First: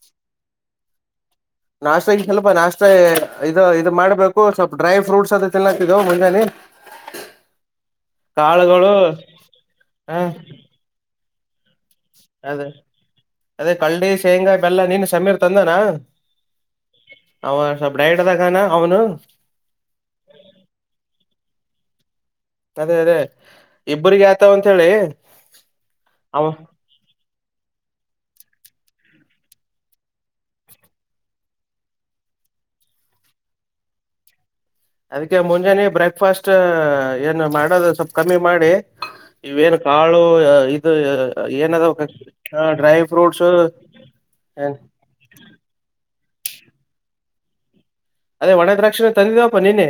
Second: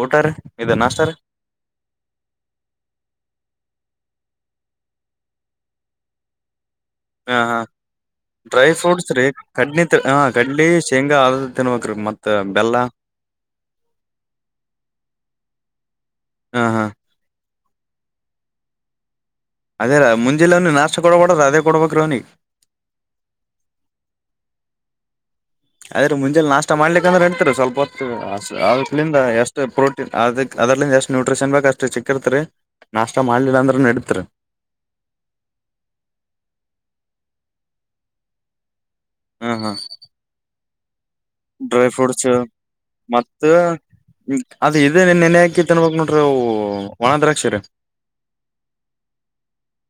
ಊಟರ್ ಇದು ನಾಷ್ಟತರ್ ಮ ಇದು ಇದು ಮಾಡ್ಬೇಕು ಸ್ವಲ್ಪ ಡ್ರೈ ಫ್ರೂಟ್ಸ್ ಅದ ತಿನ್ನಕಿದ್ದವು ಮುಂಜಾನೆ. ಹಾ ಹಾ ಡ್ರೈ ಕಾಳುಗಳು ಫ್ರೂಟ್ಸ್ ರೀ ಕಡ್ನಿ ಹ ಕಡ್ಲಿ ಶೇಂಗಾ ಆದ ತಿ. ಅದೇ ಅದೇ ಕಳ್ಳಡಿ ಶೇಂಗಾ ಇ ಬೆಲ್ಲ ನೀನ್ ಸಮೀರ್ ತಂದಾನ. ಹಾ ಹಾ. ಅವ ಸ್ವಲ್ ಡೈಡ್ದಾಗಾನ ಅವನು. ಅದೇ ರ ಮುಂಜೆಿಲ್ಲವನಿ ನಾಶ ಕೊಡಬೇಡ್ರ ಅದೇ ಕೊಡ್ಬೇಕ ರವನಿ. ಅದೇ ಅದೇ ಇಬ್ರಗ ಆತಾವ ಅಂತ ಹೇಳಿ. ಆದದ್ರ ಮುಂಜೆ ಅವ ನಾಷ್ಟ ಮಾಡ್ಲಿ ಅಂದ್ರೆ ಅಂತತಾರೆ ಸ್ವಲ್ಪ ಹೊ. ಅದಲಿಂದ ಎಷ್ಟು ಪ್ರೋಟೀನ್ ಅದ ಅದ್ರಂದ ಎಷ್ಟು ನ್ಯೂಟ್ರಿಷನ್ ಬೇಕಕ್ ಅಷ್ಟು ಚಿಕ್ಕಿರ್ತರಿ. ನಾಷ್ಟ ಮಾಡ್ಲಿಲ್ಲ ಅಂದ್ರ ನೆಡತ್ರಿ. ಅದಕ್ಕೆ ಮುಂಜಾನೆ ಬ್ರೇಕ್ಫಾಸ್ಟ್ ಏನು ಮಾಡೋದು ಸ್ವಲ್ಪ ಕಮ್ಮಿ ಮಾಡಿ. ಹ ಹಾ ಇವೇನು ಕಾಳು ಇದು. ಡ್ರೈ ಏನದಾವ ಫ್ರೂಟ್ಸ್ ಡ್ರೈ ಮತ್ತ ಫ್ರೂಟ್ಸ್ ಅದು ಇ ನೆನೆ ಹಾಕಿ ತನ್ಬಕ್ ನ. ಒಣ ದ್ರಾಕ್ಷಿ ರ. ಅದೇ ಒಣೆ ದ್ರಾಕ್ಷಿಣೆ ತಂದಿದ್ದವಪ್ಪಾ ನಿನ್ನೇ.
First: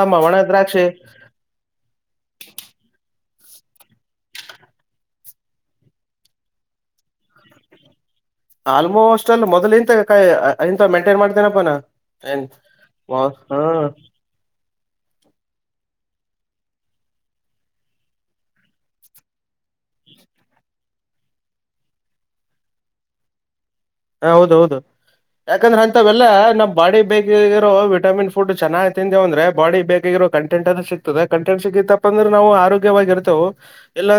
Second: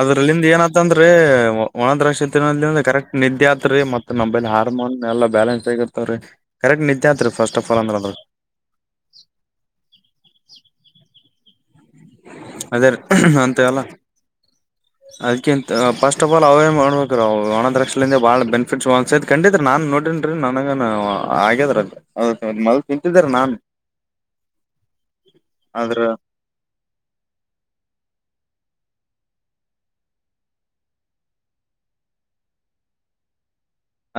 ಅದ್ರಲ್ಲಿಂದ ಏನತ್ತ ಅಂದ್ರೆ ಒಣ ದ್ರಾಕ್ಷ ಕರೆಕ್ಟ್ ನಿದ್ದೆ. ತ್ೀ ಮತ್ತ ನಮ್ಮೈ ಹಾರ್ಮೋನ್ ಎಲ್ಲ ಬ್ಯೆನ್ಸ್ ಆಗಿರ್ತವ ರೀ ಕರೆಕ್ಟ್ ನಿದ್ದೆ ಆತ್ರಿ ಫಸ್ಟ್ ಆಫ್ ಆಲ್ ಅಂದ್ರ. ಆಲ್ಮೋಸ್ಟ್ ಅಲ್ ಮೊದ್ಲು ಇಂಂತ ಕ ಇಂತ ಮೈಂಟೈನ್ ಮಾಡ್ತೇನಪ್ಪಾನ. ನ್ ಅದೇ ಹಾ. ಅ. ಫಸ್ಟ್ ಆಫ್ ಆಲ್ ಅವ್ರೇನ್ ಮಾಡ್ಬೇಕ ಅವ ಒಣದ್ರಕ್ಷಿಂದ ಬಾಳ ಬೆನಿಫಿಟ್ಸ್ಸ್ ಕಂಡಿದತ್ೀ ನಾನ್ ನೋಡಿನನ್ ರೀ. ನನಗ ಆಗ್ಯದ್ರ ಮೊದ ತಿಂತಿದ್ರ ನಾನನ್. ಹಾ ಹೌದ ಹೌದು. ಯಾಕಂದ್ರೆ ಆದ್ರ ಅಂತವೆೆಲ್ಲ ನಮ್ ಬಾಡಿ ಬೇಕಗ ಇರೋ ವಿಟಮಿನ್ ಫುಡ್ ಚೆನ್ನ. ಅಂದ್ರೆ ಬಾಡಿ ಬೇಕಾಗಿರೋ ಕಂಟೆಂಟ್ ಅದು ಸಿಗ್ತದೆ ಕಂಟೆಂಟ್ ಸಿಗಿತಪ್ಪಂದ್ರೆ ನಾವು ಆರೋಗ್ಯವಾಗಿರ್ತವೆ.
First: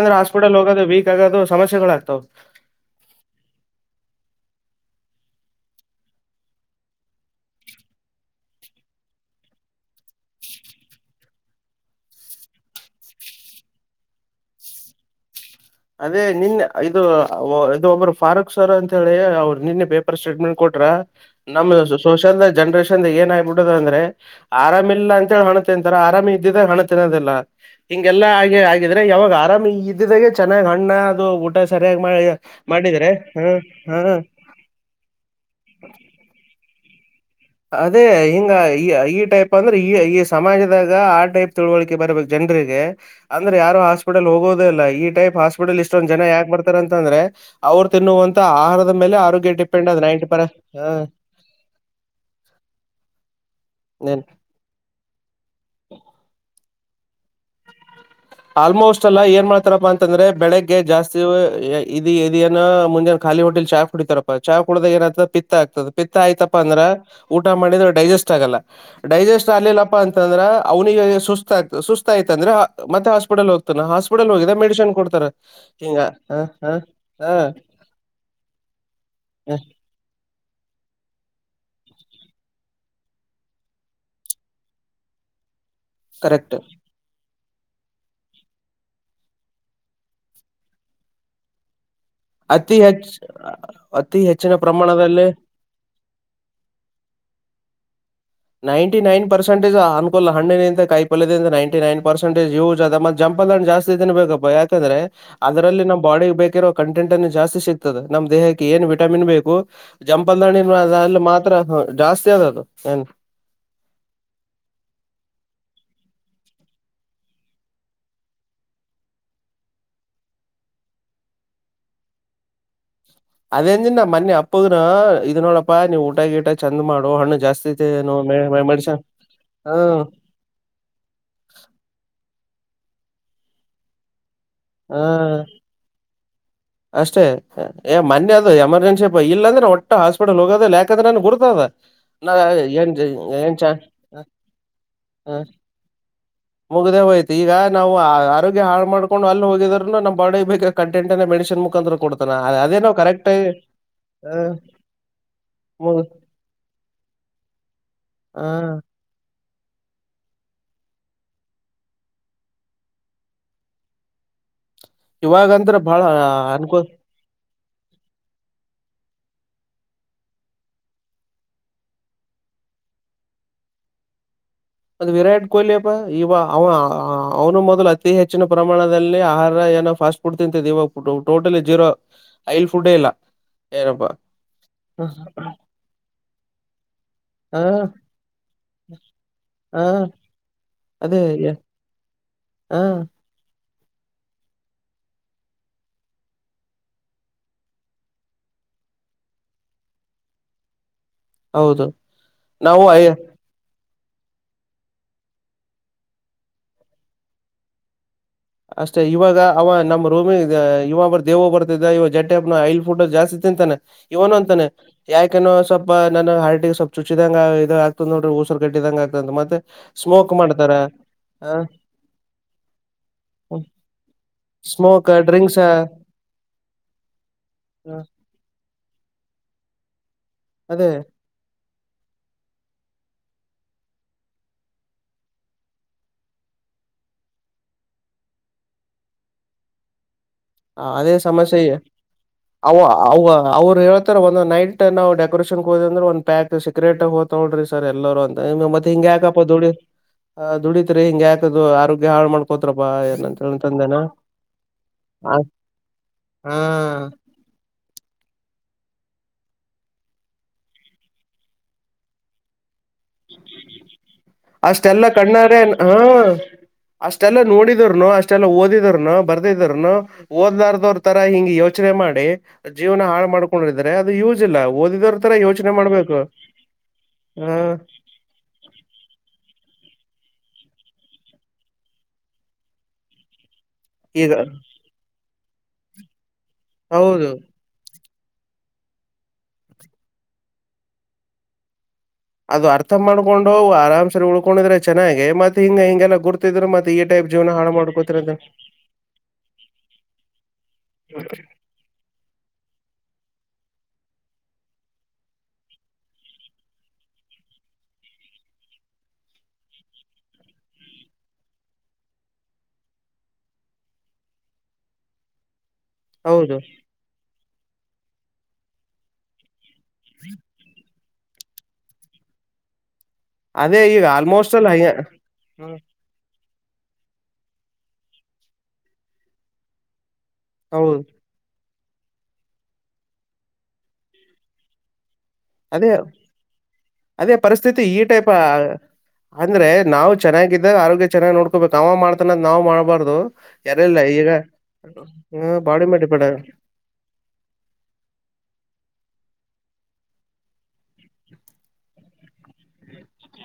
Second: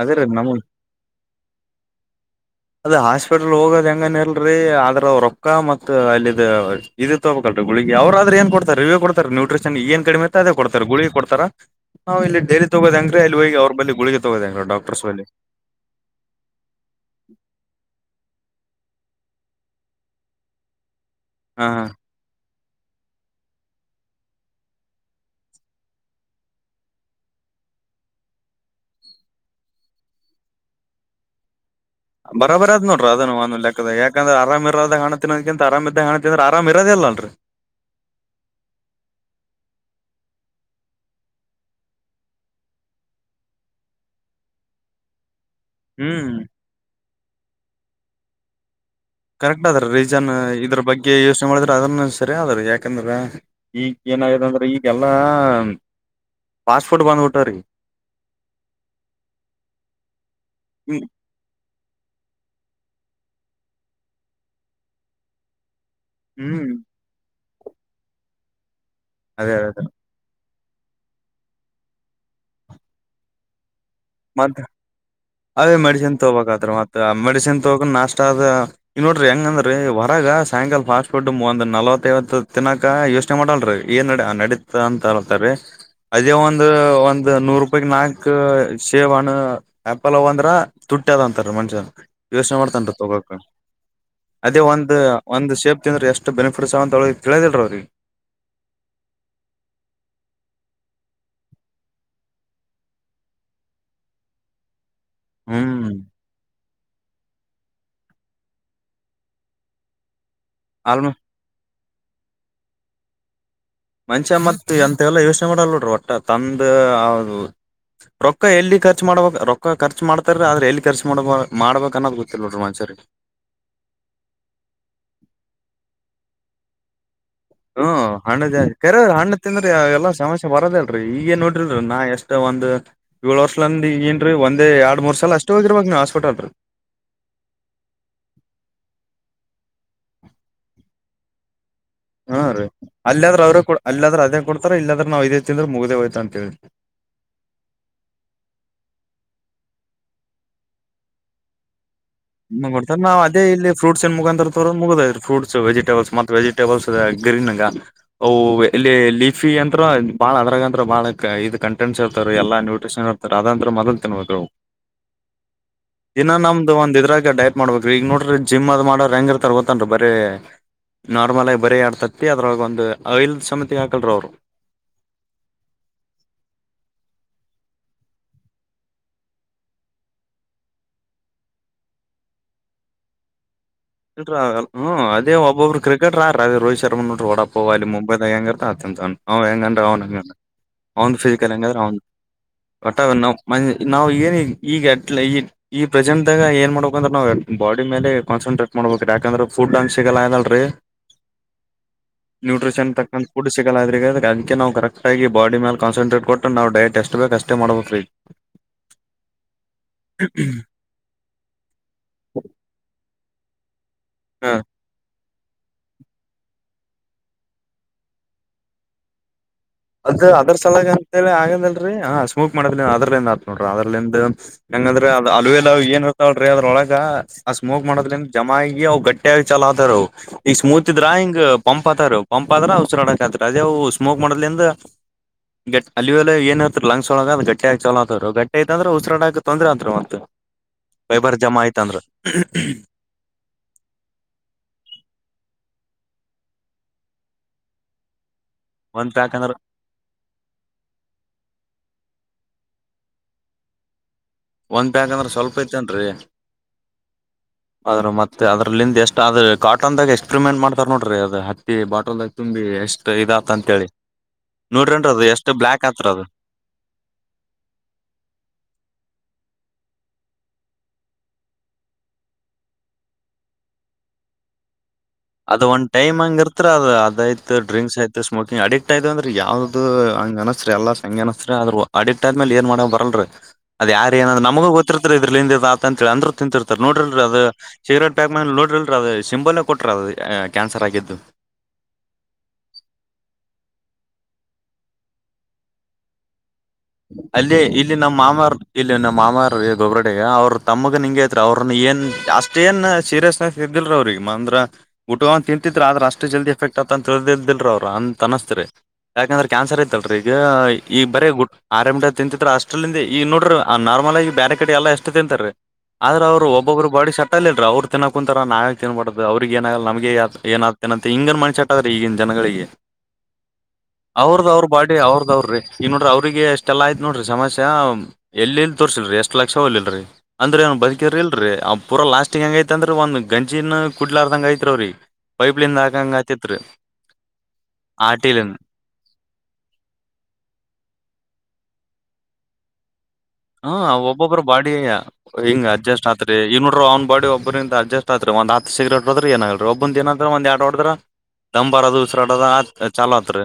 ಅದೇ ರೀ ಹಾಸ್ಪಿಟಲ್ ನಮಗ್ ಹೋಗೋದು ವೀಕ್ ಆಗೋದು ಸಮಸ್ಯಗಳಾಗಗ್ತ್. ಅದ ಹಾಸ್ಪಿಟಲ್ ಹೋಗೋದ್ ಹೆಂಗನ ಇಲ್ರಿ ಅದ್ರ ರೊಕ್ಕ ಮತ್ ಅಲ್ಲಿ ಇದದು ತೋಲ್. ುಗ್ಿಗೆ ಅವ್ರ್ರ ನ್ ಕೊಡ್ತಾರೆ ವ ಕೊಡ್ತಾರೆನ್ೂಟ್ರಿಷನ್ ಏನ್ ಕಡಿಮೆ ಅೇ ಕೊಡ್ತಾರೆ ಗುಳಿಗೆ ಕೊಡ್ತಾರ ನಾವು ಇಲ್ಲಿ ಡಲಿ ತಗೋದ ಅಂಗ್ರೀ ಇಲ್ಲಿ ಹೋಗಿ ಅವ್ರ ಬ ಗುಳಿಗೆ ತಗೋದ ಅಂಗ್ರ ಡಕ್ಟರ್ಸ್ ಬಲ್ಲಿ ಅದೇ ನಿನ್ ಇದು ಇದು ಒಬ್ರು ಫಾರೂಕ್ ಸರ್ ಅಂತ ಹೇಳಿ ಅವರು ನಿನ್ನೆ ಪೇಪರ್ ಸ್ಟೇಟ್ಮೆಂಟ್ ಕೊಟ್ರ ಹಾ ನಮ ಸೋಷಲ್ ಜನ್ರೇಷನ್ ಏನ ಆಗಿಬಿಡದ ಅಂದ್ರೆ ಆರಾಮ ಇಲ್ಲ ಅಂತ ಹೇಳಿ ಹಣ ತಿಂತಾರ ಆರಾಮ್ ಇದ್ದಿದ್ರೆ ಹಣ ತಿನ್ನೋದಿಲ್ಲ ಹಿಂಗೆಲ್ಲಾ ಆಗಿ ಆಗಿದ್ರೆ ಯಾವಾಗ ಆರಾಮಿ ಇದ್ದಿದಾಗೆ ಚೆನ್ನಾಗ್ ಹಣ್ಣ ಅದು ಊಟ ಸರಿಯಾಗಿ ಮಾಡಿ ಬರಾರ್ ಅದ ನೋಡ್ರ ಮಾಡಿದ್ರೆ ಅದನು ಒ ಹಾ ಲೆಕ್ಕದ ಹಾ ಯಾಕಂದ್ರೆ ಆರಾಮ ಇರದ ಹಣ ತಿನ್ನೋದಕ್ಕಿಂತ ಆರಾಮಾಗ ಹಣ ಅ್ರೆ ಆರಾಮ ಕರೇರಲ್ಲಾ ರೀ ಅದೇ ಹಿಂಗ ಈ ಈ ಟೈಪ್ ಅಂದ್ರೆ ಈ ಈ ಸಮಾಜದಾಗ ಆ ಟೈಪ್ ತಿಳುವಳಿಕೆ ಬರ್ಬೇಕು ಜನ ಅಂದ್ರೆ ಯಾರು ಹಾಸ್ಪಿಟಲ್ ಹೋಗೋದ ಇಲ್ಲ ಈ ಟೈಪ್ ಹಸ್ ಇಷ್ಟೊಂದ ಜನ ಹ್ಮ್ ಯಾಕೆ ಬರ್ತಾರೆ ಅಂತಂದ್ರೆ ಅವರು ತಿನ್ನುವಂತ ಆಹಾರ ಕರೆಕ್ಟ್ ಅದ್ರ ರೀಜನ್ ಇದ್ರ ಬಗ್ಗೆ ಯೋಚನೆ ಮಾಡಿದ್ರೆ ಅದನ್ನ ಸರಿ ಅದ್ರ ಯಾಕಂದ್ರ ಈಗ ಹ ಏನಾಗಿದೆ ಅಂದ್ರೆ ಈಗೆಲ್ಲಾ ಫಾಸ್ಟ್ ಫುಡ್ ಬಂದ್ ಬಿಟ್ಟವ್ ರೀ ಆಲ್ಮೋಸ್ಟ್ ಅಲ್ಲ ಏನ್ ಮಾಡ್ತಾರಪ್ಪಾ ಅಂತಂದ್ರೆ ಬೆಳಗ್ಗೆ ಜಾಸ್ತಿ ಇದ ಇದನ ಮುಂಜಾನ ಖಾಲಿ ಹೊಟಲ್ ಚಾ ಕುಡಿತತಾರಪ್ಪ ಚಾ ಕುಡದಾಗ ಏನ ಆತದ ಪಿತ್ತ ಆಗ್ತದೆ ಪಿತ್ತಾ ಆಯ್ತಪ್ಪ ಹ್ಮ್ ಅಂದ್ರ ಊಟ ಮಾಡಿದ್ರೆ ಡೈಜೆಸ್ಟ್ ಆಗಲ್ಲ ಡೈಜೆಸ್ಟ್ ಅದೇ ಅದೇ ಆಗ್ಲಿಲ್ಲಪ್ಪಾ ಅಂತಂದ್ರ ಅವ್ನಿಗೆ ಸುಸ್ತತ ಸುಸ್ತಯ್ತ ಅಂದ್ರ ಮತ್ತೆ ಹಾಸ್ಪಿಟಲ್ ಹೋಗ್ತಾನ ಹಸ್ಪಟಲ್ ಹೋಗಿದೆ ಮೆಡಶಿನ್ ಕೊಡ್ತಾರೆ ಅದೇ ಮೆಡಿಸಿನ್ ತಗೋಬೇಕತ್ರಿ ಮತ್ತತ್ ಹ ಮೆಡಿಸಿನ್ ತಗ ನಾಷ್ಟ ಆದ ಇ ನೋಡ್ರಿ ಹೆಂಗಂದ್ರೀ ಹೊರ ಗ ಸಾಯಂಕಾಲ ಫಾಸ್ಟ್ ಫುಡ್ ಒಂದ ನಲವತ್ತೈವತ್ತು ತಿನಕ ಯೋಚನೆ ಮಾಡಲ್ರಿ ಏನ್ ನಡೀತ ಅಂತ ತಾರೆ ಅದೇ ಕರೆಕ್ಟ್ ಒಂದು ಒಂದು ನೂರು ರೂಪಾಯ ನಾಲ್ಕ್ು ಶೇವ್ ಅಣ ಆ್ಯಪಲ್ ಅವ ಅಂದ್ರ ತುಟ್ಟಿದ ಅಂತಾರ ಮನ್ಷ್ಯನ್ ಯೋಚನೆ ಅತಿ ಮಾಡ್ತನ್ ಹೆಚ್ಚ ತಗೋಕ್ ಅತಿ ಹೆಚ್ಚಿನ ಅದೇ ಒಂದ್ ಪ್ರಮಾಣದಲ್ಲಿ ಒಂದ ಸೇಫ ತ ಅಂದ್ರ ಎಷ್ಟು ಬೆನಿಫಿಟ್ಸ್ ಅಂತ ತಿಳಿದಿಲ್ರ ಅವ್ರಿಗೆ ನೈಂಟಿ ನೈನ್ ಪರ್ಸೆಂಟೇಜ್ ಅನ್ಕೋಲ್ ಹಣ್ಣಿನಿಂದ ಕೈ ಪಲ್ದಿಂದ ನೈಂಟಿ ನೈನ್ ಪರ್ಸೆಟೇಜ್ ಇದ ಜಂ ಸಂಪ ಜಾಸ್ತಿ ಇದ ಬೇಕಪ್ಪ ಯಾಕಂದ್ರೆ ಅದರಲ್ಲಿ ಹ್ಮ್ ನಮ್ಮ್ ಬಾಡಿಿಗೆ ಬೇಕಿರೋ ಕಂಟೆಂಟ್ನು ಜಾಸ್ತಿ ಸಿಗ್ತದ ನಮ್ ದೇಹಕ್ಕೆ ಏನ್ ವಿಟಾಮಿನ್ ಬೇಕು ಜಂಪ್ ಬಂದಣ ಆಲ್ಮ ಅಲ್ಲಿ ಮಾತ್ರ ಜಾಸ್ತಿ ಅದು ಏನ್ ಮನುಷ್ಯ ಮತ್ ಎಂತೆಲ್ಲ ಯೋಚನೆ ಮಾಡಲ್ ನೋಡ್ರಿ ಒಟ್ಟ ತಂದ ರೊಕ್ಕ ಎಲ್ಲಿ ಖರ್ಚು ಮಾಡ್ಬೇಕ ರೊಕ್ಕ ಖರ್ಚು ಮಾಡ್ತಾರ ಆದ್ರೆ ಎಲ್ಲಿ ಖರ್ಚು ಮಾಡ ಮಾಡ್ಬೇಕ ಅನ್ನೋದು ಗೊತ್ತಿಲ್ಲ ನೋಡ್ರಿ ರಮಾಚಾರಿಗ ಅದೇ ಅಂದಿನಿ ನಾ ಮೊನ್ನಿ ಅಪ್ಪಗನು ಇದ್ ನೋಡಪ್ಪಾ ನೀವು ಊಟಾ ಗಿಟ ಚಂದ ಮಾಡು ಹಣ್ಣ ಹ್ಮ್ ಹಣ್ಣ ಜಾಸ್ತಿ ಕರೆ ಹಣ್ಣ ಹ ತಿಂದ್ರ ಎಲ್ಲಾ ಸಮಸ್ಯೆ ಬರೋದಲ್ರರಿ ಈಗೇ ನೋಡ್ರಿ ನಾ ಎಷ್ಟ ಒಂದ ಏಳು ವರ್ಷ್ಲಾಂಡ ಏನ್ರಿ ಒಂದ ಹ ಎರ ಮೂರ್ ಸಲ್ ಅಷ್ಟೇ ಹೋಗಿರಬೇಕ್ರ ನಾ ಹಾಸ್ಪಿಟಲ್ ಅಷ್ಟೇ ಏ ಮೊನ್ನೆ ಅದು ಎಮರ್ಜೆನ್ಸಿ ಇಲ್ಲ ಅಂದ್ರೆ ಒಟ್ಟ ಹಾಸ್ಪಿಟಲ್ ಹೋಗೋದಿಲ್ಲ ಯಾಕಂದ್ರೆ ನನ್ಗೆ ಗುರ್ತದ ನಾ ಹಾ ರೀ ಏನ್ ಅಲ್ಲಾದ್ರ ಏನ್ ಅವ್ರರು ಚಾ ಕೊ ಅಲ್ಲಾದ್ರೆ ಅದೇ ಕೊಡ್ತಾರ ಇಲ್ಲಾದ್ರೆ ನಾವ್ ಇದೇ ತಿಂದ್ರೆ ಮುಗ್ದೇ ಹೋಯ್ತ ಅಂತ ಹೇಳಿ ಮುಗಿದೇ ಹೋಯ್ತು ಈಗ ನಾವು ಆರೋಗ್ಯ ಹಾಳು ಮಾಡ್ಕೊಂಡು ಅಲ್ಲಿ ಹೋಗಿದ್ರ ನಮ್ಮ ಬಾಡಿ ಬೇಕ ಕಂಟೆಟ್ ಅ ಮೆಡಿಸಿನ್ ಮುಖಾಂತರ ಕೊಡ್ [inaudible] ಡ್ತಾರ ನಾವ ಅದೇ ಇಲ್ಲಿ ಫ್ರೂಟ್ಸನ್ ಹ ಮುಖಾಂತರ ತೋರದ ಮುಗದ ಹೋಯ್ತು ಫ್ರೂಟ್ಸ್ ವೆಜಟಬಲ್ ಮತ್ತ ವಜಿಟೇಬಲ್ಸ್ ಇದಗಿ ಗರಿನ್ಂಗ ಅವು ಹ ಎಲಿ ಇಫಿ ಅಂತ್ರ ಬಾಳ ಅದ್ರಾಗಂತ್ರ ಬಹಳ ಇದು ಕಂಟೆಂಟ್ಸ್ ಇರತಾವ್ರಿ ಎಲ್ಲಾ ನ್ಯೂಟ್ರಿಷನ್ ಇರ್ತಾವ್ರಿ ಅದ ಅಂತ ಮೊದಲ್ ತಿನ್ಬೇಕವು ಇವಾಗಂದ್ರ ಬಾಳ ಅನ್ಕೋ ಒಂದ್ ಇದ್ರಾಗ ಡಯಟ್ ಮಾಡ್ಬೇಕ್ರೀ ಈಗ ನೋಡ್ರಿ ಜಿಮ್ ಅದು ಮಾಡವ್ರ ಹೆಂಗ ಇರತಾರ ಗೊತ್ತೇನ್ರಿ ಬರೀ ನಾರ್ಮಲ್ ಆಗಿ ಬರೆ ಯಾಡ್ ತತ್ತಿ ಅದ್ರಾಗ ಒಂದು ಆಯಿಲ್ ಸಮತಿಗೆ ಹಾಕಲ್ರ ಅವ್ರು. ಅದು ವಿರಾಟ್ ಕೊಹ್ಲಿ ಅಪ್ಪಾ ಇವ ಅವನು ಮೊದಲು ಅತಿ ಹೆಚ್ಚಿನ ಪ್ರಮಾಣದಲ್ಲಿ ಆಹಾರ ಫಾಸ್ಟ್ ಫುಡ್ ತಿಂತಿದ್ದ ಇವಾಗ ಟೋಟಲ್ಲಿ ಜೀರೋ ಐಲ್ ಫುಡ್ಡೇ ಇಲ್ಲ. ಏನಪ್ಪಾ ಹ್ಮ ಹ ಅದೇ ಒಬ್ಬೊಬ್ರು ಕ್ರಿಕೆಟರಾ ಅದರ ರೋಹಿತ್ [inaudible] ಹ ವಾಡಾಪವ್ ಅಲ್ಲಿ ಮುಂಬೈದಾಗ ಹೆಂಗ ಇರತಾವ ಹೆಂಗ ತಿಂತಾನ ಅವ ಹೆಂಗ ಹ, ಅಂದ್ರ ಅವ ಅವನ್ ಅದೇ ಫಿಸಿಕಲ್ ಹೆಂಗಾದ್ರ ಅವ ಹ [unintelligible] ನಾವು ಏನ್ ಈಗ ಎ ಈ ಈ ಪ್ರೆಸೆಂಟ್ ದಾಗ ಏನ್ ಮಾಡ್ಬೇಕಂದ್ರ ನಾವು ಬಾಡಿ ಮೇಲೆ ಕಾನ್ಸಂಟ್ರೇಟ್ ಮಾಡ್ಬೇಕ್ರೀ ಯಾಕಂದ್ರ ಫುಡ್ ಅಂಶ ಸಿಗಲ್ಲ ಅದಲ್ರರಿ ಹೌದು ನಾವು ನ್ಯೂಟ್ರಿಷನ್ ಅಯ ತಕ್ಕಂತ ಫುಡ್ ಸಿಗಲ್ಲರಿ. ಏಕೆಂದ್ರೆ ಅದಕ್ಕೆ ನಾವ ಕರೆಕ್ಟಾಗಿ ಬಾಡಿ ಮೇಲ ಕನ್ಸನ್ಟ್ರೇಟ್ ಕೊಟ್ಟ ನಾವ ಡಯಟ್ ಎಸ್ಟ ಬೇಕಕ್ಷ್ಟೇ ಮಾಡ್ಬೇಕ್ರೀ. ಅಷ್ಟೆ ಇವಾಗ ಅವ ನಮ್ಮ ರೂಮಿ ಇವಾಗ ಬರ ದೇವು ಬರ್ತಿದ್ದ ಇವಾಗ ಜಟ್ಟ ಹಬ್ನ ಐಲ್ ಫುಡ್ ಜಾಸ್ತಿ ತಿಂತಾನೆ. ಇವನು ಹ ಅಂತಾನೆ ಯಾ ಯಾಕ ಸ್ವಲ್ಪ ನನ್ ಹಾರ್ಟಿಗೆ ಸ್ವಲ್ಪ ಚುಚಿದಂಗ ಇದು ಆಗ್ತತದ ನೋಡ್ರಿ ಉಸರ್ ಕಟ್ಟಿದಂಗ ಆಗ್ತದ ಮತ್ತೆ - ಅದ್ ಅದ್ರ ಸಲಗ ಅಂತ ಹೇಳಿ ಆಗಂದಲ್ರರಿ ಹ ಸ್ಮೂಕ್ ಮಾಡೋದ್ ಆದರದಿಂದ ಆಗ್ತದ. ನೋಡ್ರಿ ಅದ್ರಲಿಂದ ಹೆಂಗಂದ್ರೆ ಸ್ಮೋಕ್ ಅ ಡ್ರಿಂಕ್ಸ್ ಅಲುವಿಲ್ ಏನ್ ಇರ್ತವ ನೋಡ್ರಿ ಅದ್ರೊಳಗ ಆ ಸ್ಮೋಕ್ ಮಾಡೋದ್ಲಿಂದ ಜಮ ಆಗಿ ಅವು ಗಟ್ಟಿಯಾಗಿ ಚಾಲೋ ಆತಾವ್ರಿ ಅವು ಈ ಅದೇ ಸ್ಮೂತ ಇದ್ರ ಹಿಂಗ್ ಪಂಪ್ ಆತಾವ್ರಿ ಅವು ಪಂಪ್ ಆದ್ರ ಉಸರಾಡಕ್ ಆತ್ರಿ ಅದೇ ಅವೂ ಸ್ಮೋಕ್ ಮಾಡದಲಿಂದ ಗಟ್ ಅಲ್ಲಿವೆಲ್ಲ ಏನ್ ಹೇಳ್ತ್ರ ಲಂಗ್ಸ ಒಳಗ ಅದು ಗಟ್ಟಿಯಾಗಿ ಚಾಲೋತರಿ ಅವು ಗಟ್ಟಿ ಆಯ್ತಂದ್ರ ಉಸಿರಾಡಕ್ ತೊಂದ್ರ ಆತದ್ರಿ ಮತ್. ಹ ಅದೇ ಫೈಬರ್ ಸಮಸ್ಯೆ ಜಮಾ ಆಯ್ತಂದ್ರ ಅವ ಅವ ಅವ್ರು ಹೇಳ್ತಾರ ಒಂದ ನೈಟ್ ನಾವು ಡೆಕೋರೇಷನ್ ಕ ಹೋದೇವ್ ಅಂದ್ರ ಒಂದ ಪ್ಯಾಕ್ ಸೀಗರೆಟ್ ಹೊತವ್ ನೋಡ್ರಿ ಸರ್ ಎಲ್ಲೊರು ಅಂತ್. ಮತ್ತ ಒಂದ್ ಪ್ಯಾಕ್ ಹಿಂಗ್ಯಾಕ್ಕಪ್ಪ ಅಂದ್ರ ದುಡ ದುಡಿತ್ರಿ ಹಿಂಗ್ಯಾಕ್ ಅದು ಆರೋಗ್ಯ ಹಾಳ ಮಾಡ್ಕೋ ತ್ರಪಾ ಏನಂತ ಹೇಳ್ ತಂದೇನಾ. ಒಂದ ಪ್ಯಾಕ್ ಅಂದ್ರ ಸ್ವಲ್ಪ ಐತೆೇನ್ ರೀ ಹ ಅದ್ರ ಮತ್ತ ಅದ್ರಲ್ಲಿಂದ ಎಷ್ಟ್ ಆದ್ ಕಾಟನ್ದಾಗ ಎಕ್ಸ್ಪೆರಿಮೆಂಟ್ ಮಾಡ್ತಾರ ನೋಡ್ರಿ ಅದು ಹತ್ತಿ ಬಾಟಲ್ದಾಗ ತುಂಬಿ ಎಷ್ಟ್ ಅದ ಇದ ಅಂತ ಹೇಳಿ. ಅಷ್ಟೆಲ್ಲಾ ಕಣ್ಣಾರ ಹ್ಮ. ಅದು ಅಷ್ಟೆಲ್ಲಾ ನೋಡಿದ್ರೂನು ಅಷ್ಟೆಲ್ಲಾ ಓದಿದ್ರೂನು ಬರ ಓದಿದ್ರುನು ಓದ್ಲಾರ್ದವ್ರ್ ತರ ಹಿಂಗ ಯೋಚನೆ ಮಾಡಿ ಜೀವನ ಹಾಳ ಮಾಡ್ಕೊಂಡಿದ್ರೆ ಅದು ಯೂಸ್ ಇಲ್ಲ ಒದಿದೋರ್ ಅದ ಒಂದ್ ಟೈಮ್ಂಗ ಇರ್ತ್ರ ಅದ ಅದು ಹ ಅದ್ತತ್ ಡ್ರಿಂಕ್ಸ್ ಆಯ್ತ್ ಸ್ಮೋಕಿಂಗ್ ಅಡಿಕ್ಟ್ ಆಯ್ತ ಅಂದ್ರೆ ಯಾವ್ದು ಹಂಗ ಅನಸತ್ರಿ ಎಲ್ಲಾ ಹಂಗ ಅನಿಸ್ತ್ರಿ ಆದ್ರ ಅಡಿಕ್ಟ್ ಆದ್ಮೇಲೆ ಏನ್ ಮಾಡಕ್ ಬರಲ್ [inaudible] ಅದ ಯಾರ ಏನ್ ಈಗ ನಮಗ ಗೊತ್ತಿರ್ತ ಇದ್ರಲಿಂದ್ ಇದ ಆತದ ಅಂತ ಹೇಳ ಅಂದ್ರು ತಿಂತಿರ್ತಾರ ನೋಡ್ರರಿಲ್ರಿ ಹೌದು ಅದು ಸಿಗರೇಟ್ ಪ್ಯಾಕ್ ಮೇಲೆ ನೋಡಿರಲ್ರಿ ಅದು ಸಿಂಬಲ್ಲೇ ಕೊಟ್ಟ್ರ ಅದು ಕ್ಯಾನ್ಸರ್ ಆಗಿದ್ದು ಅದು ಅರ್ಥ ಮಾಡ್ಕೊಂಡ್ ಹೋಗವು ಆರಾಮಸ ಸರಿ ಉಳ್ಕೊಂಡಿದ್ರೆ ಚೆನ್ನಾಗೆ ಮತ್ತತ್ ಹಿಂಗ ಹಿಂಗೆಲ್ಲಾ ಗುತ ಅಲ್ಲಿ ಇಲ್ಲಿ ನಮ್ಮ ಮಾಮ ಇಲ್ಲಿ ನಮ್ಮ ಮಾಮಾರ್ ಗೊಬ್ರಡ ಅವರು ತಮ್ಮಗ ನಿಂಗೆ ಐತ್ ಅವ್ರನ್ನ ಏನ್ ಜಾ ಅಷ್ಟೇಏನ್ ಸೀರಿಯಸ್ನೆಸ್ ಇರ್ದಲ್ರ ಅವ್ರಿಗೆ ಅಂದ್ರ ಊಟ ತಿಂತಿದ್ರ ಆದ್ರ ಅಷ್ಟ ಜಲ್ದಿ ಎಫೆಕ್ಟ್ ಆತ ಅಂತಿದ ಅವ ಅ ಅನ್ನಸ್ತರಿ ಯಾಕಂದ್ರ ಕ್ಯಾನ್ಸರ್ ಐತ್ಲ್ರಿ ಈಗ ಈಗ ಬರ ಗು ಆರಾಮ್ ಗಿಟ ತಿಂತತ್ ರ ಅಷ್ಟಲ್ಲಿಂದ ಈಗ ನೋಡ್ರರಿ ಆ ನಾರ್ಮಲ್ ಆಾಗಿ ಬ್ಯಾರಕಡ್ಡಿ ಎಲ್ಲ ಎು ತಿಂತ ರೀ ಆದ್ರೆ ಅವರು ಹೌದು ಒಬ್ಬೊಬ್ರು ಬಾಡಿ ಸಟ್ ಅಲ್ರಿ ಅವ್ರು ತಿನ್ನಕ ಕುಂತಾರ ನಾವೇ ತಿನ್ಬಾರ್ದದು ಅವ್ರಿಗೆ ಈಗಏನಾಗಲ್ಲ ನಮಗೆ ಏನ ಆ್ತನ ಅಂತೆ ಹಿಂಗನ್ ಮನ್ಷಸ ಆಟತದ ಈಗಿನ ಜನಗಳಿಗೆ ಅದೇ ಈಗ ಅವ್ರದ ಆಲ್ಮೋಸ್ಟ್ ಅವ್ರ ಅಲ್ ಹಂಗೆ. ಬಾಡಿ ಅವ್ರದ ಅವ್ರೀ ಹ್ಮ್, ಇ ನೋಡ್ರಿ ಅವ್ರಿಗೆಷ್ಟ ಇ ಎಲ್ಲಾ ಆಯ್ತತ್ ನೋಡ್ರಿ ಸಮಸ್ಯ ಎಲ್ಲಿ ಎಲ್ಲಿ ತೋರ್ಸಿಲ್ರಿ ಎಷ್ಟ್ ಲಕ್ಷ ಹೋಗ್ಲಲ್ರರಿ ಅಂದ್ರೆ ಅವ್ ಹೌದು ಬಕರಿ ಇಲ್ರಿ ಅವ್ ಪೂರ ಲಾಸ್ಟಿಂಗ್ ಹೆಂಗ ಐತ್ತ ಅ್ರರಿ ಒಂದ್ ಗಂಜಿನ ಕುಡ್ಲಾರದಂಗ ಐತ್ವ್ರೀ ಪೈಪ್ಲಿಂದ ಅದೇ ಹಾಕಂಗ ಹತ್ತತಿತ್ರಿ ಅದೇ ಪರಿಸ್ಥಿತಿ ಈ ಟೈಪ್ ಅಂದ್ರೆ ನಾವು ಚೆನ್ನಾಗಿದ್ದಾಗ ಆರೋಗ್ಯ ಚೆನ್ನಾಗ್ ನೋಡ್ ಹೋಗಬೇಕು ಅವ ಮಾಡ್ತಾನ ನಾ್ ಮಾಡ್ಬಾರು ಹ ಒಬ್ಬೊಬ್ಬ್ರ ಬಾಡಿ ಹ್ಮ ಹಿಂಗ್ ಬಾಡಿ ಮೇಲೆ ಅಡ್ಜಸ್ಟ್ ಡಿಪೆಂಡ್ ಆತ್ರಿ ಆಗ ಇ ನೋಡ್ರ ಅವ್ನ ಬಾಡಿ ಒಬ್ಬ್ರಿಂದ ಅಡ್ಜಸ್ಟ್ ಆದತ್ರು ಒಂದು ಹತ್ ಸಿಗ್ರೇಟ್ ಬದ್ರ ಏ ಒಬ್ಬಂದ ಏನತ್ರ ಒಂದ್ ಆಟ ಆಡದ್ರ ದಮರದು ಉಸರಾಡದ ಚಾ ಆತ್ರಿ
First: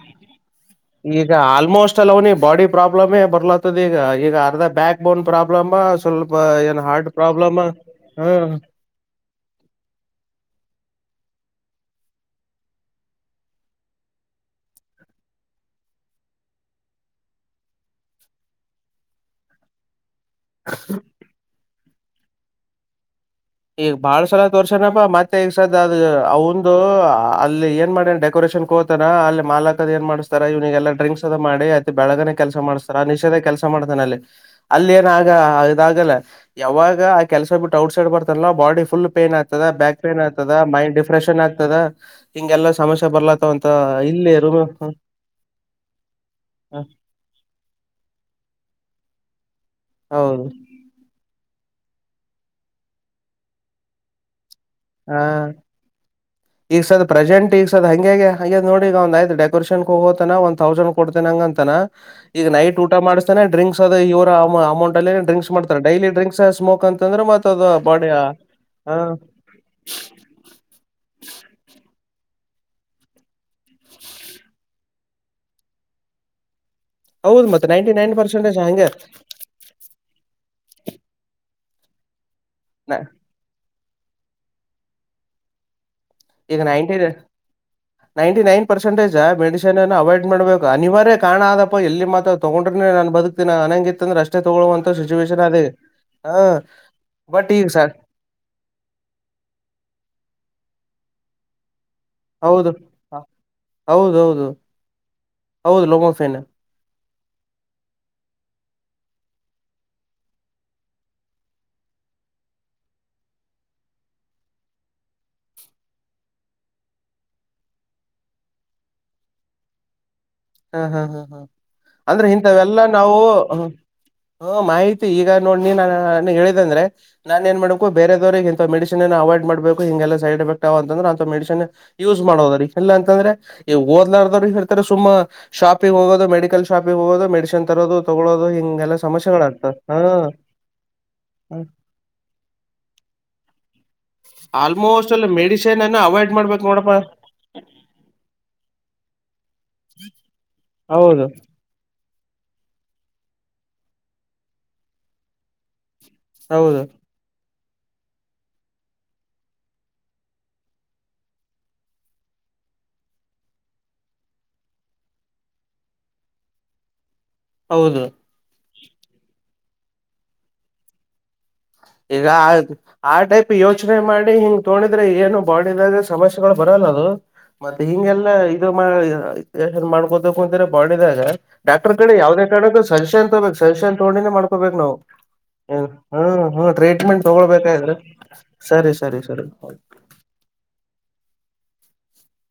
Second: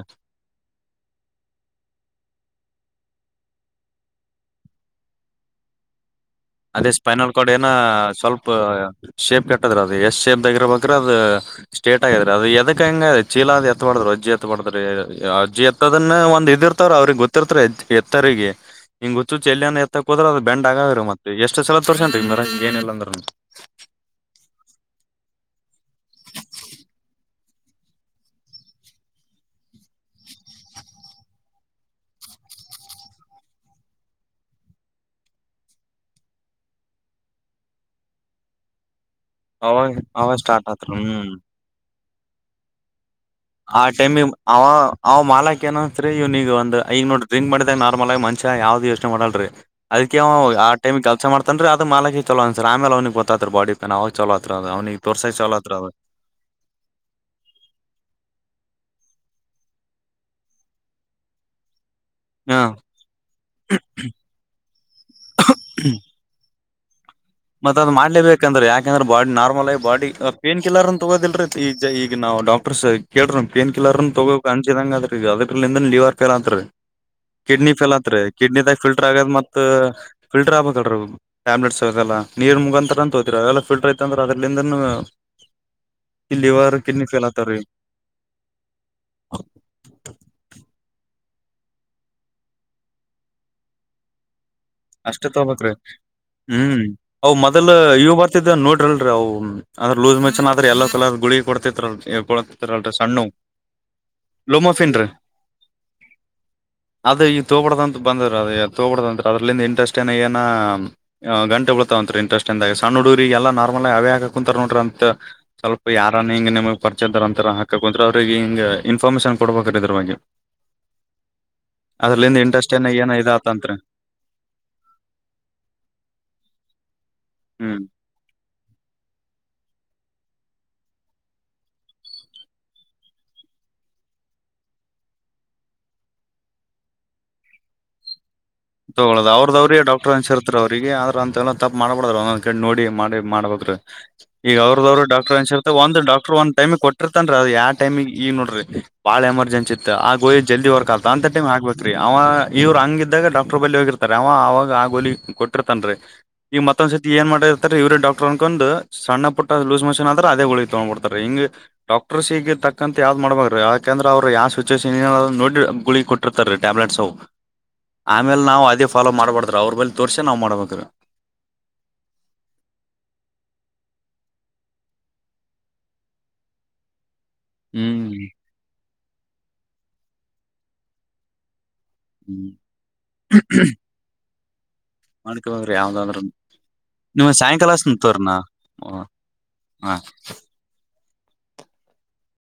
ಈಗ ಆಲ್ಮೋಸ್ಟ್ ಅಲ್ಲ ಅವನಿ ಬಾಡಿ ಪ್ರಾಬ್ಲಮೇ ಬರ್ಲತದ ಈಗ ಈಗ ಅರ್ಧ ಬ್ಯಾಕ್ ಬೋನ್ ಪ್ರಾಬ್ಲಮ ಸ್ವಲ್ಪ ಏನ್ ಅದೇ ಹಾರ್ಟ್ ಸ್ಪೈನಲ್ ಕಾರ್ಡ್ ಪ್ರಾಬ್ಲಮ ಏನ ಹ್ಮ ಸ್ವಲ್ಪ ಶೇಪ್ ಕೆಟ್ಟದ್ರ ಅದು ಎಷ್ಟ್ ಶೇಪ್ರ್ಬೇಕ್ರೆ ಅದ ಸ್ಟೇಟ್ ಆಗಾದ್ರೀ ಅದು ಎದಕ್ ಹೆಂಗ ಚೀಲ ಅದ್ ಎತ್ತ ಮಾಡ್ರು ಅಜ್ಜಿ ಎತ್ ಮಾಡದ್ರಿ ಅಜ್ಜಿ ಎತ್ತದನ್ನ ಒಂದ ಇದ ರ್ ಅವ್ರಿಗೆ ಗೊತ್ತಿರ್ತ ಎತ್ತರಿಗೆ ಹಂಗ ಗುಚ್ಚು ಚಲ್ಲಿ ಎತ್ತ ಕೂದ್ರ ಅದು ಬೆಂಡ್ ಆಗಾವವೀ ಮತ್ತೆ ಎಷ್ಟುಲ ತೋರ್ಸಂತ್ರ ಏನಿಲ್ಲ ಅಂದ್ರ ಈಗ ಬಾಳ್ ಸಲ ತೋರ್ಸನಪ್ಪ ಮತ್ತೆ ಈಗ ಸದ ಅದು ಅವಂದು ಅಲ್ಲಿ ಏನ್ ಮಾಡ ಡೆಕೋರೇಷನ್ ಕೋತಾರ ಅಲ್ಲಿ ಮಾಲಕ್ದ್ ಏನ್ ಮಾಡ ಇವಿಗೆಲ್ಲ ಡ್ರಿಕ್ಸ್ ಅ ಮಾಡಿ ಅ ಬೆಳಗ ಕೆಲಸ ಮಾಡ್ತಾರೆ ನಿಷೇಧ ಕೆಲಸ ಮಾಡ್ತಾನೆ ಅಲ್ಲಿ ಅಲ್ಲಿ ಏನ ಆ ಇದಾಗಲ್ಲ ಯಾವಾಗ ಆ ಕೆಲಸ ಬಿಟ್ಟು ಔಟ್ ಸೈಡ್ ಬರ್ತ ಲ್ಲ ಬಾಡಿ ಫುಲ್ ಪೈನ್ ಆಗ್ತದ ಅವಾಗ ಬ್ಯಾಕ್ ಪೇನ್ ಅವಾಗ ಆತ ಸ್ಟಾರ್ಟ್ ಮೈಂಡ್ ಆತ್ರಿ ಹ್ಮ್ ಡಿಫ್ರೆಷನ್ ಆಗ್ತದೆ ಹಿಂಗೆ ಎಲ್ಲಾ ಸಮಸ್ಯೆ ಬರ್ಲ ಆ ಟೈಮಿ ಅವ ಅವ ಮಾಲಾಕ್ ಏನನ್ತ ಇವ್ ನೀಗ ಒಂದ್ ಈಗ ನೋಡ ಕ್ ಮಾಡಿದಾಗ ನಾರ್ಮಲ್ ಆಗಿ ಮಂಚ ಸಾ ಯಾದದು ಯೋನೆ ಮಾಡಲ್ ರಿ ಅದಕ್ಕೆ ಹೌದು ಆಟೈಮಿಗೆ ಕೆಲ್ಸ ಮಾಡತನ್ ಅದ ಮಾಲಕಿ ಚಲೋ ಅನ್ಸರ್ ಆಮೇಲೆ ಅವನಿಗೆ ಗೊತ್ತತತ್ ಬಡಿ ಪನ್ ಅವ ಚಲೋ ಆತ್ರಿ ಅದು ಅವ್ನಿಗೆ ಹಾ ತೋರ್ಸಕ್ ಚಲೋ ಆತ್ರಿ ಅದು ಈಗಸದ್ ಪ್ರೆಸೆಂಟ್ ಈಗಸದ್ ಹಂಗಗೆಗೆ ಹಾಗ ನೋ ಈಗ ಒಂದ್ ಡೆಕೋರೇನ್ ಹೋಗೋತಾನ ಒನ್ ತೌಸಂಡ್ ಕೊಡ್ತೇ ಹಂಗ ಅಂತನ ಈಗ ಹಾ ನೈಟ್ ಊಟ ಮಾಡ್ತಾನೆ ಕ್ಸ್ ಅದು ಇವರ ಅಮೌಂಟ್ ಅಲ್ಲಿ ಡ್ರಿಕ್ ಮಾಡತಾರೆ ಡೈಲಿ ಡ್ರಿಕ್ ಸ್ಮೋಕ್ ಅಂತಂದ್ರೆ ಮತ್ತ ಅದು ಮತ್ತತ್ದ್ ಬಾಡಿ ಹ ಮಾಡ್ಬೇಕಂದ್ರೆ ಯಾಕೆಂದ್ರೆ ಬಾಡಿ ನಾರ್ಮಲ್ ಆಗ ಬಾಡಿ ಪೇನ್ ಕಿಲ್ಲರ್ ಅ ತಗೋದಿಲ್ರಿೀ ಈಗ ಈಗ ನಾವು ಡಾಕ್ಟರ್ ಕೇಳ್ರೀ ಪೇನ್ ಕಿಲ್ಲಲರ್ನ್ ತಗೋಕ್ ಅಂಚ ಹಂಗ ಅ್ರ ಅದ್ರಲಿಂದ ಲವ ಆರ್ತಲ್ಲ ಅಂತತ್ರಿ ಹೌದು ಮತ್ತೆ ಕಿಡ್ನಿ ನೈಂಟಿ ಫೇಲ್ ನೈನ್ ಹತ್ರಿ ಪರ್ಸೆಂಟೇಜ್ ಕಿಡ್ನಿದಾಗ ಹಂಗೆ ಫಿಲ್ಟರ್ ಆಗದ ಮತ್ತ ಫಲ್ಟರ್ ಆಗ್ಬೇಕ ಟ್ಯಾಬ್ಲೆಟ್ಸ್ಲ್ಲ ನೀರ್ ಮುಗಂತ ತೋೆ ಫಲ್ಟರ್ ಇಂದ್ರ ಅದ್ರಲಿಂದನ್ ಈಗ ಲಿವರ್ ನೈಂಟಿ ಕಿಡ್ನಿ ಫೇಲ್ ಆತಾರೀ ನೈಂಟಿ ನೈನ್ ಪರ್ಸೆಂಟೇಜ ಮೆಡಿಸನ್ನ್ನು ಅವಾಯ್ಡ್ ಮಾಡ್ಬೇಕು ಅನಿವಾರ್ಯ ಕಾಣ ಆದಪ್ಪ ಎಲ್ಲಿ ಮಾತ್ರ ತಗೊಂಡ್ರೆ ನನ್ ಬದುಕ್ತೀಿ ಅನಂಗಿತ್ತಂದ್ರೆಷ್ಟೆ ಅಷ್ಟೆ ತಗಬಕ್ ರಿ ಹ ಹ್ಮ್ ಅವವು ಬಟ್ ಈಗ ಮೊದಲ್ ಸರ್ ಇವ ಬರ್ತಿದ ನೋಡ್ರಲ್ರರಿ ಅವು ಅಂದ್ರ ಲೂಸ್ ಮೆಚನ್ ಆದ್ರ ಎಲ್ಲ ಗುಳಿಗೆ ಕೊಡ್ತರ ಪಳಕ್ಕೆ ಹೌದು ತರಳರ ಸಣ್ಣು ಹೌದೌದು ಲೋಮಫನ್ ಹೌದು ಲೋಮೋಫೇನ್ ಅದೇ ಈಗ ತೋಬಡ್ದಂತ ಬಂದ್ರ ಅದ ತೋಬ್ದಂತ ಅ ಂದ ಇಂಟ್ರೆಸ್ ಏ ಏ ಗಂಟ ಉಳ್ತಾವ ಅಂತ ಇಂಟ್ರೆಸ್ಟ್ಂದ ಸಣ್ಣ ಹುಗರಿ ಎಲ್ಲ ನಾರ್ಮಲ್ ಆ ಅವೇ ಹಾಕ ನೋಡ್ರ ಅಂತ ಸ್ವಲ್ಪ ಯಾರ ಹಿಂಗ ನಿಮಗ್ ಪರಿಚಯಾರ ಅಂತ ಹಾಕಕ್ಂತ್ರ ಅವ್ರಿಗೆ ಹಿಂಗ ಇನ್ಫಾರ್ಮೇಶನ್ ಕೊಡ್ಬೇಕ ಇದ್ರವಾಗಿಗೆ ಹಾ ಹಾ ಹಾ ಹಾ ಅಂದ್ರೆ ಇಂಟ್ರೆಸ್ಟ್ ಇಥವೆಲ್ಲಾ ಏನ ಏನ ನಾವು ಹ ಇದಾತಂತ್ರಿ ಹಾ ಮಾಹಿತಿ ಈಗ ನೋಡ್ಿ ನಾ ನ ಹೇಳಿದೆ ಅಂದ್ರೆ ನಾನ್ ನ್ ಹ್ಮ್ ಮಾಡಬೇಕ ಬೇರವರಿಗೆ ಇಂತ ಮೆಡಿಸಿನ್ ಅವಾಯ್ಡ್ ಮಾಡಬೇಕು ಹಿಂಗೆಲ್ಲ ಸೈಡ್ ಎಫೆಕ್ಟ್ ಅಂದ್ರೆ ಅಂತ ಮೆಡಿಸಿನ್ ಯೂಸ್ ಮಾಡೋದಲ್ಲ ಅಂದ್ರೆ ಈ ದಲಾರರು ಹೇಳ್ತಾರೆ ಸುಮಾ ಶಾಪಿಂಗ ಹೋದು ಮೆಡಿಕಲ್ ಶಾಪಿಂಗ ಹೋಗೋದು ಮೆಡಿಸಿನ್ ತರೋದು ತಗೊಳ್ಳೋದು ಹಿಂಗೆಲ್ಲಾ ತಗೋದ ಸಮಸ್ಯೆಗಳಾಗ್ತವೆ ಅವ್ರದವ್ರಿಗೆ ಹಾ ಡಕ್ಟರ್ ಅನ್ಸಿರ್ತ ಅವ್ರರಿಗೆ ಆದ್ರ ಅಂತೆ ಎಲ್ಲ ತಪ್ಪ ಮಾಡಬಾರಡ್ರ ಒಂದೊಂದ್ ಕಡೆ ನೋಡಿ ಮಾಡಬೇಕು [inaudible] ಈಗ ಅವ್ರದವ್ರ ಆಲ್ಮೋಸ್ಟ್ ಅಲ್ಲಿ ಡಾಕ್ಟರ್ ಮೆಡಿಸಿನ್ ಒಂದು ಅನ್ನು ಡಕ್ಟರ್ ಅವಾಯ್ಡ್ ಮಾಡ್ಬೇಕಕ್ ಒಂದ್ಟೈಮಿ ನೋಡಪ್ಪಾ ಕೊಟ್ಟರ್ತನ್ರಿ ಅದ ಯಾವ ಟೈಮಿ ಈಗ ನೋಡ್ರಿ ಬಾಳ ಎಮರ್ಜ ಚಿತ್ ಆಗೋಯಿ ಜಲ್ದಿ ವರ್ಕ್ ಆತ ಅಂತ ಹೌದು ಟೈಮ್ ಆಗ್ಬೇಕ ರೀ ಅವ ಇವ್ರು ಹಂಗಿದ್ದಾಗ ಡಾ ಬಿ ಹೋಗಿರ್ತಾರೆ ಅವ ಆಾಗ ಆ ಗೋಲಿ ಕೊಟ್ಟಿರ್ತನ್ ಈಗ ಹೌದು ಮತ್ತೊಂದ್ಸರ್ತಿ ಏನ್ ಮಾಡ ಇವ್ರ ಡಾಕ್ಟರ್ ಅನ್ಕೊಂಡ್ ಸಣ್ಣ ಪುಟ್ಟ ಲೂಸ್ ಮಷಿನ್ ಆದ್ರೆ ಅದೇ ಹಳಿಗೆ ತಗೊಂಡ್ಬಡ್ತಾರೆ ಹಿಂಗ ಡಾಕ್ಟರ್ ಹ ಈಗ ತಕ್ಕಂತ ಯಾವ್ದ್ ಮಾಡ್ಬಾರ್ರೀ ಯಾಕಂದ್ರ ಅವ್ರರು ಯಾವ ಸಿಚುುವೇಷನ್ ಏ ನೋಡಿ ಗುಳಿ ಕೊಟ್ಟಿರ್ತಾರ ರೀ ಟ್ಯಾಬ್ಲೆಟ್ಸ್ ಹೌದು ಆಮೇಲೆ ನಾವು ಅದೇ ಫಾಲೋ ಮಾಡ್ಬಾರಡ್ದ್ರರು ಅವ್ರ ಬೇಲೆ ತೋರ್ಸೆ ನಾವು ಮಾಡ್ಬೇಕ್ರ ಈಗ ಆ ಟೈಪ್ ಯೋಚನೆ ಮಾಡಿ ಹಿಂಗ್ ತೋೊಂಡಿದ್ರೆ ಏನು ಬಾಡಿದಾಗ ಸಮಸ್ಯೆಗಳು ಬರಲ್ಲ ದು ಮತ್ತೆ ಹ್ಮ್ ಹಿಂಗೆಲ್ಲ ಇದು ಮಾಡ್ಕೊತು ಅಂತರ ಬಾಡಿದಾಗ ಡಾಕ್ಟರ್ ಕಡೆ ಯಾವ್ದದ ಹ್ಮ್ ಕಾರ ಕಕ್ಕ ಸಜಷನ್ ತಗಬೇಕು ಸಜಷನ್ ತಗೊಂಡಿನೇ ಮಾಡ್ಕಬೇಕ ನಾವು ಹ ಮಾಡ್ಕಬೇಕ್ರಿ ಯಾವ್ದಾದ್ರನು ಹ್ಮ್ ಹ್ಮ ಟ್ರೀಟ್ಮೆಂಟ್ ನೀವು ಸಾಯಂಕಾಲ ತೊಳ್ಬೇಕ್ರ ಹಚ್ತಿನ್ ತೋರಿ ನಾ ಸರಿ ಸರಿ ಸರಿ ಹಾ